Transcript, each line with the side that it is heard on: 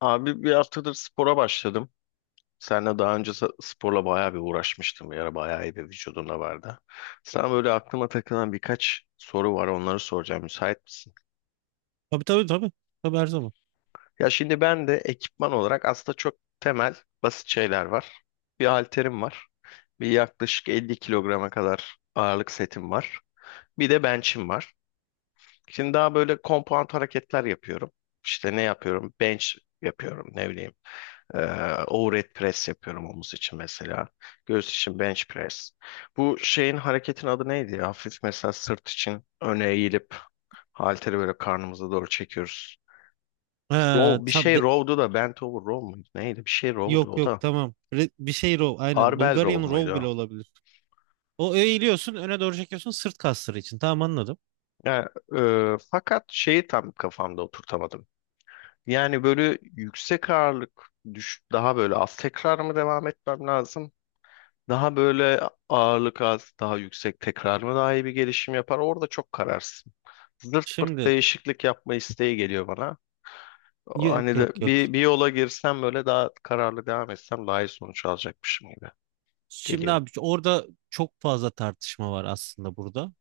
left: Abi bir haftadır spora başladım. Senle daha önce sporla bayağı bir uğraşmıştım. Bir ara bayağı iyi bir vücudunda vardı. Sana böyle aklıma takılan birkaç soru var. Onları soracağım. Müsait misin?
right: Tabii tabii tabii. Tabii her zaman.
left: Ya şimdi ben de ekipman olarak aslında çok temel, basit şeyler var. Bir halterim var. Bir yaklaşık 50 kilograma kadar ağırlık setim var. Bir de bench'im var. Şimdi daha böyle compound hareketler yapıyorum. İşte ne yapıyorum? Bench yapıyorum. Ne bileyim. Overhead press yapıyorum omuz için mesela. Göğüs için bench press. Bu şeyin hareketin adı neydi ya? Hafif mesela sırt için öne eğilip halteri böyle karnımıza doğru çekiyoruz. Row
right: Ha,
left: bir şey row'du da bent over row muydu? Neydi? Bir şey row'du
right: yok
left: o
right: yok,
left: da.
right: tamam. Bir şey row, aynen.
left: Barbell row
right: Bulgarian row bile
left: muydu?
right: olabilir. O eğiliyorsun, öne doğru çekiyorsun sırt kasları için. Tamam, anladım.
left: Yani, fakat şeyi tam kafamda oturtamadım. Yani böyle yüksek ağırlık düş daha böyle az tekrar mı devam etmem lazım? Daha böyle ağırlık az, daha yüksek tekrar mı daha iyi bir gelişim yapar? Orada çok kararsın. Zırt pırt
right: Şimdi
left: değişiklik yapma isteği geliyor bana. O
right: yok
left: hani
right: yok
left: de
right: yok.
left: bir yola girsem böyle daha kararlı devam etsem daha iyi sonuç alacakmışım gibi
right: Şimdi
left: geliyor.
right: abi orada çok fazla tartışma var aslında burada.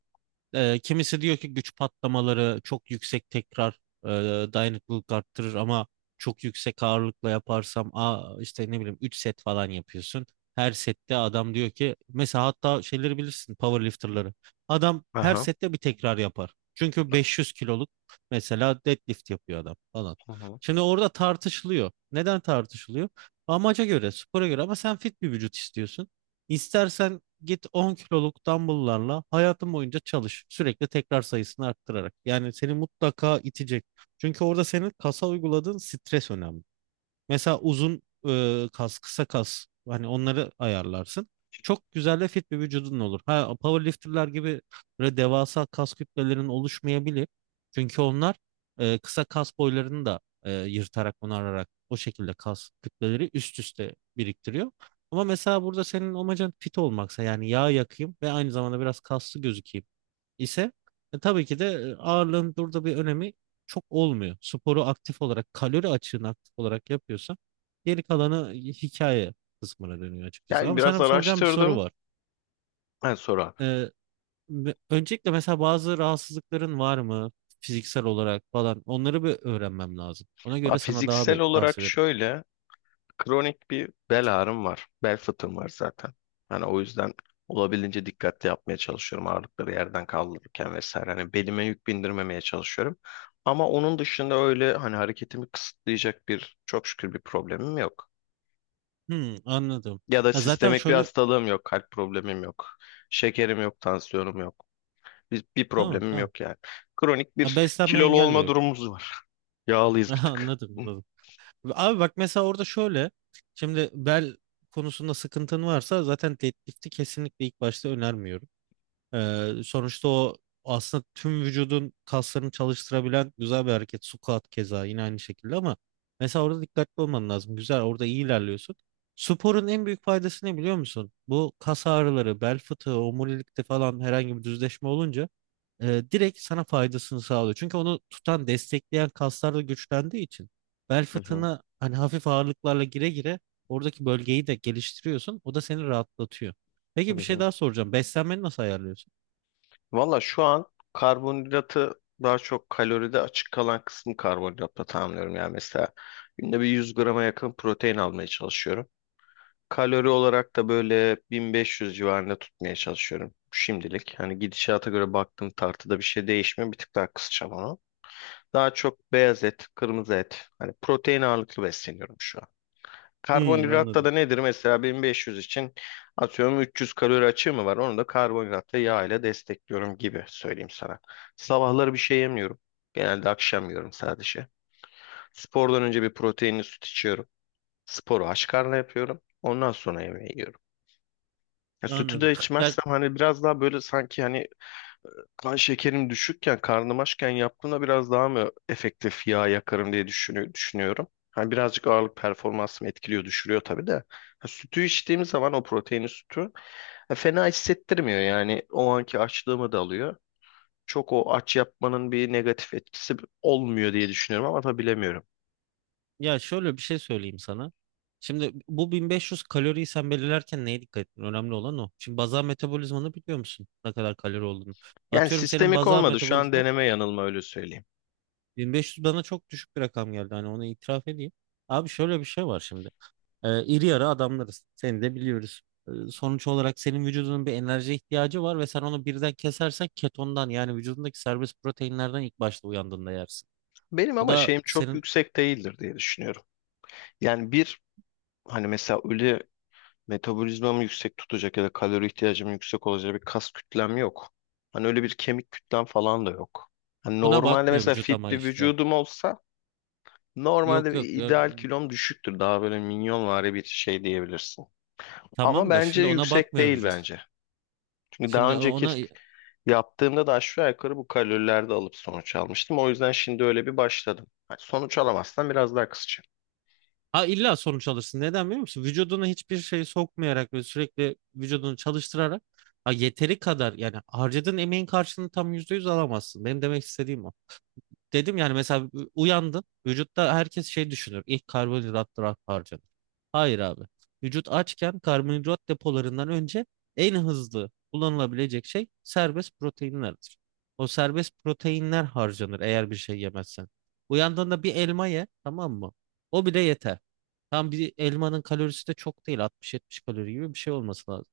right: Kimisi diyor ki güç patlamaları çok yüksek tekrar e, dayanıklılık arttırır ama çok yüksek ağırlıkla yaparsam işte ne bileyim 3 set falan yapıyorsun. Her sette adam diyor ki, mesela, hatta şeyleri bilirsin, powerlifterları. Adam her
left: Aha.
right: sette bir tekrar yapar. Çünkü 500 kiloluk mesela deadlift yapıyor adam falan.
left: Hı hı.
right: Şimdi orada tartışılıyor. Neden tartışılıyor? Amaca göre, spora göre, ama sen fit bir vücut istiyorsun. İstersen git 10 kiloluk dumbbell'larla hayatın boyunca çalış, sürekli tekrar sayısını arttırarak. Yani seni mutlaka itecek. Çünkü orada senin kasa uyguladığın stres önemli. Mesela uzun kas, kısa kas, hani onları ayarlarsın. Çok güzel ve fit bir vücudun olur. Ha, powerlifterlar gibi böyle devasa kas kütlelerin oluşmayabilir. Çünkü onlar kısa kas boylarını da yırtarak, onararak o şekilde kas kütleleri üst üste biriktiriyor. Ama mesela burada senin amacın fit olmaksa, yani yağ yakayım ve aynı zamanda biraz kaslı gözükeyim ise, tabii ki de ağırlığın burada bir önemi çok olmuyor. Sporu aktif olarak, kalori açığını aktif olarak yapıyorsan geri kalanı hikaye kısmına dönüyor açıkçası.
left: Yani
right: Ama
left: biraz
right: sana bir soracağım bir soru
left: araştırdım.
right: var.
left: Ha, sonra.
right: E, Öncelikle mesela bazı rahatsızlıkların var mı? Fiziksel olarak falan, onları bir öğrenmem lazım. Ona
left: Ha,
right: göre sana daha
left: fiziksel
right: bir
left: olarak
right: tavsiye veririm.
left: şöyle. Kronik bir bel ağrım var. Bel fıtığım var zaten. Hani o yüzden olabildiğince dikkatli yapmaya çalışıyorum ağırlıkları yerden kaldırırken vesaire. Hani belime yük bindirmemeye çalışıyorum. Ama onun dışında öyle hani hareketimi kısıtlayacak bir çok şükür bir problemim yok.
right: Hmm, anladım.
left: Ya da
right: Ya zaten
left: sistemik bir
right: şöyle,
left: hastalığım yok, kalp problemim yok, şekerim yok, tansiyonum yok. Bir
right: tamam
left: problemim
right: tamam.
left: yok yani. Kronik
right: Ya
left: bir
right: beslenme
left: kilolu
right: engel de
left: olma
right: yok.
left: durumumuz var. Yağlıyız bir tık.
right: Anladım, anladım. Abi bak mesela orada şöyle. Şimdi bel konusunda sıkıntın varsa zaten deadlift'i kesinlikle ilk başta önermiyorum. Sonuçta o aslında tüm vücudun kaslarını çalıştırabilen güzel bir hareket. Squat keza yine aynı şekilde, ama mesela orada dikkatli olman lazım. Güzel, orada iyi ilerliyorsun. Sporun en büyük faydası ne biliyor musun? Bu kas ağrıları, bel fıtığı, omurilikte falan herhangi bir düzleşme olunca direkt sana faydasını sağlıyor. Çünkü onu tutan, destekleyen kaslar da güçlendiği için bel
left: Hı hı,
right: fıtığına hani hafif ağırlıklarla gire gire oradaki bölgeyi de geliştiriyorsun. O da seni rahatlatıyor.
left: hı
right: Peki bir şey
left: hı.
right: daha soracağım. Beslenmeni nasıl ayarlıyorsun?
left: Valla şu an karbonhidratı daha çok kaloride açık kalan kısmı karbonhidratla tamamlıyorum. Yani mesela günde bir 100 grama yakın protein almaya çalışıyorum. Kalori olarak da böyle 1500 civarında tutmaya çalışıyorum şimdilik. Hani gidişata göre baktım tartıda bir şey değişmiyor. Bir tık daha kısacağım onu. Daha çok beyaz et, kırmızı et. Hani protein ağırlıklı besleniyorum şu an.
right: Hmm,
left: Karbonhidratta
right: anladım.
left: da nedir? Mesela 1500 için atıyorum 300 kalori açığı mı var? Onu da karbonhidratta yağ ile destekliyorum gibi söyleyeyim sana. Sabahları bir şey yemiyorum. Genelde akşam yiyorum sadece. Spordan önce bir proteinli süt içiyorum. Sporu aç karnına yapıyorum. Ondan sonra yemeği yiyorum. Ya sütü
right: Anladım.
left: de
right: Ya,
left: içmezsem hani biraz daha böyle sanki hani kan şekerim düşükken, karnım açken yaptığımda biraz daha mı efektif yağ yakarım diye düşünüyorum. Hani birazcık ağırlık performansımı etkiliyor, düşürüyor tabii de. Ha, sütü içtiğim zaman o proteinli sütü ha, fena hissettirmiyor yani. O anki açlığımı da alıyor. Çok o aç yapmanın bir negatif etkisi olmuyor diye düşünüyorum ama tabii bilemiyorum.
right: ya, şöyle bir şey söyleyeyim sana. Şimdi bu 1500 kaloriyi sen belirlerken neye dikkat ettin? Önemli olan o. Şimdi bazal metabolizmanı biliyor musun? Ne kadar kalori olduğunu.
left: Yani
right: Atıyorum senin
left: sistemik
right: bazal
left: olmadı. Şu an
right: metabolizma
left: deneme yanılma öyle söyleyeyim.
right: 1500 bana çok düşük bir rakam geldi. Hani onu itiraf edeyim. Abi şöyle bir şey var şimdi. İri yarı adamlarız. Seni de biliyoruz. Sonuç olarak senin vücudunun bir enerji ihtiyacı var ve sen onu birden kesersen ketondan, yani vücudundaki serbest proteinlerden ilk başta uyandığında yersin.
left: Benim
right: Bu
left: ama
right: da
left: şeyim çok
right: senin
left: yüksek değildir diye düşünüyorum. Yani bir hani mesela öyle metabolizmamı yüksek tutacak ya da kalori ihtiyacım yüksek olacak bir kas kütlem yok. Hani öyle bir kemik kütlem falan da yok. Hani
right: Ona
left: normalde
right: bakmıyor
left: mesela
right: vücut
left: fit
right: ama
left: bir
right: işte.
left: vücudum olsa normalde
right: Yok
left: bir
right: yok.
left: ideal kilom düşüktür. Daha böyle minyonvari bir şey diyebilirsin. Ama
right: Tamam da
left: bence
right: şimdi ona
left: yüksek
right: bakmıyor
left: değil
right: vücut.
left: bence. Çünkü daha
right: Şimdi
left: önceki
right: ona
left: yaptığımda da aşağı yukarı bu kalorilerde alıp sonuç almıştım. O yüzden şimdi öyle bir başladım. Hani sonuç alamazsan biraz daha kısaca.
right: Ha, illa sonuç alırsın. Neden biliyor musun? Vücuduna hiçbir şey sokmayarak ve sürekli vücudunu çalıştırarak, ha, yeteri kadar, yani harcadığın emeğin karşılığını tam %100 alamazsın. Benim demek istediğim o. Dedim yani, mesela uyandım. Vücutta herkes şey düşünür. İlk karbonhidratlar harcanır. Hayır abi. Vücut açken karbonhidrat depolarından önce en hızlı kullanılabilecek şey serbest proteinlerdir. O serbest proteinler harcanır eğer bir şey yemezsen. Uyandığında bir elma ye, tamam mı? O bile yeter. Tam bir elmanın kalorisi de çok değil, 60-70 kalori gibi bir şey olması lazım.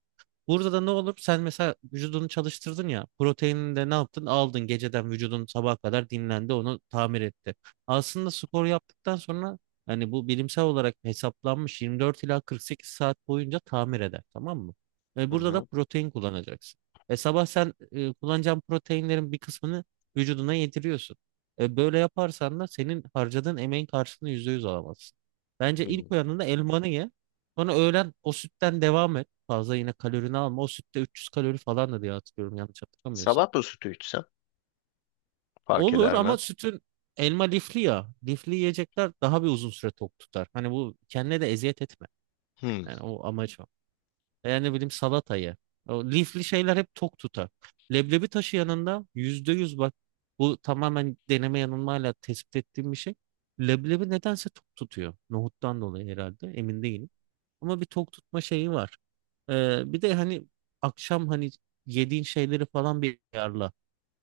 right: Burada da ne olur? Sen mesela vücudunu çalıştırdın ya. Proteinini de ne yaptın? Aldın geceden, vücudun sabaha kadar dinlendi, onu tamir etti. Aslında spor yaptıktan sonra, hani bu bilimsel olarak hesaplanmış, 24 ila 48 saat boyunca tamir eder, tamam mı? Ve
left: Hı
right: burada da
left: hı.
right: protein kullanacaksın. E sabah sen kullanacağın proteinlerin bir kısmını vücuduna yediriyorsun. Böyle yaparsan da senin harcadığın emeğin karşılığını %100 alamazsın. Bence ilk
left: Hı.
right: uyandığında elmanı ye. Sonra öğlen o sütten devam et, fazla yine kalorini alma. O sütte 300 kalori falan da diye hatırlıyorum yanlış hatırlamıyorsam.
left: Sabah da sütü içsem fark
right: Olur
left: eder mi?
right: ama sütün, elma lifli ya. Lifli yiyecekler daha bir uzun süre tok tutar. Hani bu, kendine de eziyet etme.
left: Hı.
right: Yani o amaç o. Yani ne bileyim salata ye. O lifli şeyler hep tok tutar. Leblebi taşı yanında yüzde yüz bak, bu tamamen deneme yanılmayla tespit ettiğim bir şey. Leblebi nedense tok tutuyor. Nohuttan dolayı herhalde, emin değilim. Ama bir tok tutma şeyi var. Bir de hani akşam hani yediğin şeyleri falan bir ayarla.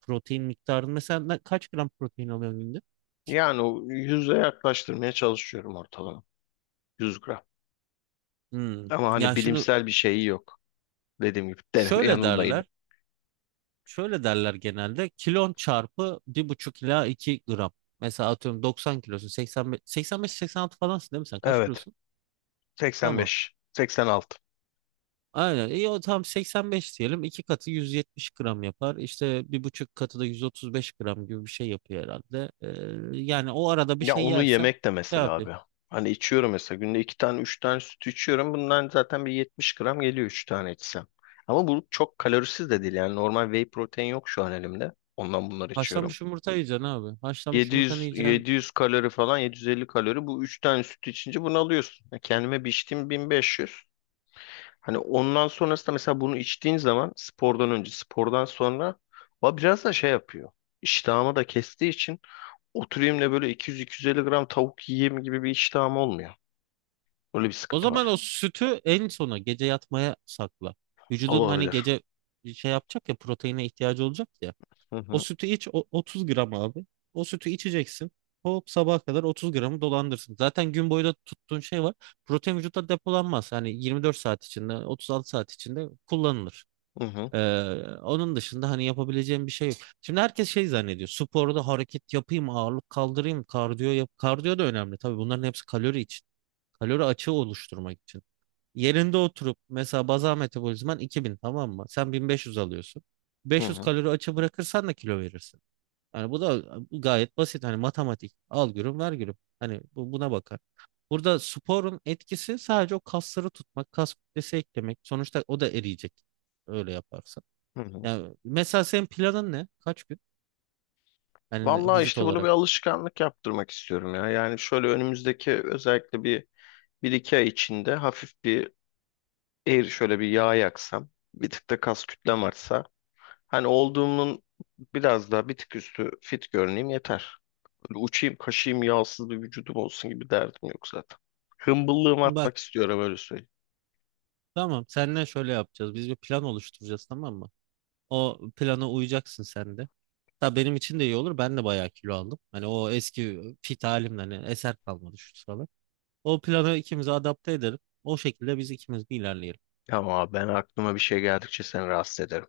right: Protein miktarını mesela, kaç gram protein alıyorsun günde?
left: Yani o yüze yaklaştırmaya çalışıyorum ortalama. 100 gram.
right: Hmm.
left: Ama hani
right: Ya şimdi
left: bilimsel bir şeyi yok. Dediğim gibi deneme
right: şöyle
left: yanılmaydı.
right: derler. Şöyle derler genelde. Kilon çarpı bir buçuk ila 2 gram. Mesela atıyorum 90 kilosun. 85, 85-86 falansın değil mi sen? Kaç
left: Evet.
right: kilosun? Tamam.
left: 85. 86.
right: Aynen. İyi, o tam 85 diyelim. İki katı 170 gram yapar. İşte bir buçuk katı da 135 gram gibi bir şey yapıyor herhalde. Yani o arada bir
left: Ya
right: şey
left: onu
right: yersen
left: yemek de mesela
right: kafi.
left: abi. Hani içiyorum mesela günde iki tane üç tane süt içiyorum. Bundan zaten bir 70 gram geliyor üç tane içsem. Ama bu çok kalorisiz de değil yani normal whey protein yok şu an elimde. Ondan bunları içiyorum.
right: Haşlanmış yumurta yiyeceksin abi. Haşlanmış
left: Yedi
right: yumurtanı
left: yüz
right: yiyeceksin.
left: yedi yüz kalori falan 750 kalori bu üç tane süt içince bunu alıyorsun. Ya kendime bir içtiğim 1500. Hani ondan sonrasında mesela bunu içtiğin zaman spordan önce spordan sonra o biraz da şey yapıyor. İştahımı da kestiği için oturayım da böyle 200-250 gram tavuk yiyeyim gibi bir iştahım olmuyor. Öyle bir
right: O
left: sıkıntı
right: zaman
left: var.
right: o sütü en sona, gece yatmaya sakla. Vücudun hani
left: Olabilir.
right: gece şey yapacak ya, proteine ihtiyacı olacak ya.
left: Hı
right: O
left: hı,
right: sütü iç, 30 gram abi. O sütü içeceksin. Hop sabaha kadar 30 gramı dolandırsın. Zaten gün boyu da tuttuğun şey var. Protein vücutta depolanmaz. Hani 24 saat içinde, 36 saat içinde kullanılır.
left: hı hı,
right: Ee, Onun dışında hani yapabileceğim bir şey yok. Şimdi herkes şey zannediyor. Sporda hareket yapayım, ağırlık kaldırayım, kardiyo yap. Kardiyo da önemli. Tabii bunların hepsi kalori için. Kalori açığı oluşturmak için. Yerinde oturup mesela bazal metabolizman 2000, tamam mı? Sen 1500 alıyorsun.
left: hı
right: 500
left: hı,
right: kalori açığı bırakırsan da kilo verirsin. Yani bu da gayet basit. Hani matematik. Al gülüm ver gülüm. Hani bu, buna bakar. Burada sporun etkisi sadece o kasları tutmak, kas kütlesi eklemek. Sonuçta o da eriyecek. Öyle yaparsan.
left: hı hı.
right: Yani mesela senin planın ne? Kaç gün? Hani
left: Vallahi
right: vücut
left: işte bunu bir
right: olarak.
left: alışkanlık yaptırmak istiyorum ya. Yani şöyle önümüzdeki özellikle bir iki ay içinde hafif bir eğri şöyle bir yağ yaksam. Bir tık da kas kütlem artsa. Hani olduğumun biraz daha bir tık üstü fit görüneyim yeter. Böyle uçayım kaşıyım yağsız bir vücudum olsun gibi derdim yok zaten. Hımbıllığımı
right: Bak,
left: atmak istiyorum öyle.
right: tamam, seninle şöyle yapacağız. Biz bir plan oluşturacağız, tamam mı? O plana uyacaksın sen de. Tabii benim için de iyi olur. Ben de bayağı kilo aldım. Hani o eski fit halimden hani eser kalmadı şu sıralar. O planı ikimize adapte edelim. O şekilde biz ikimiz bir ilerleyelim.
left: Ama ben aklıma bir şey geldikçe seni rahatsız ederim.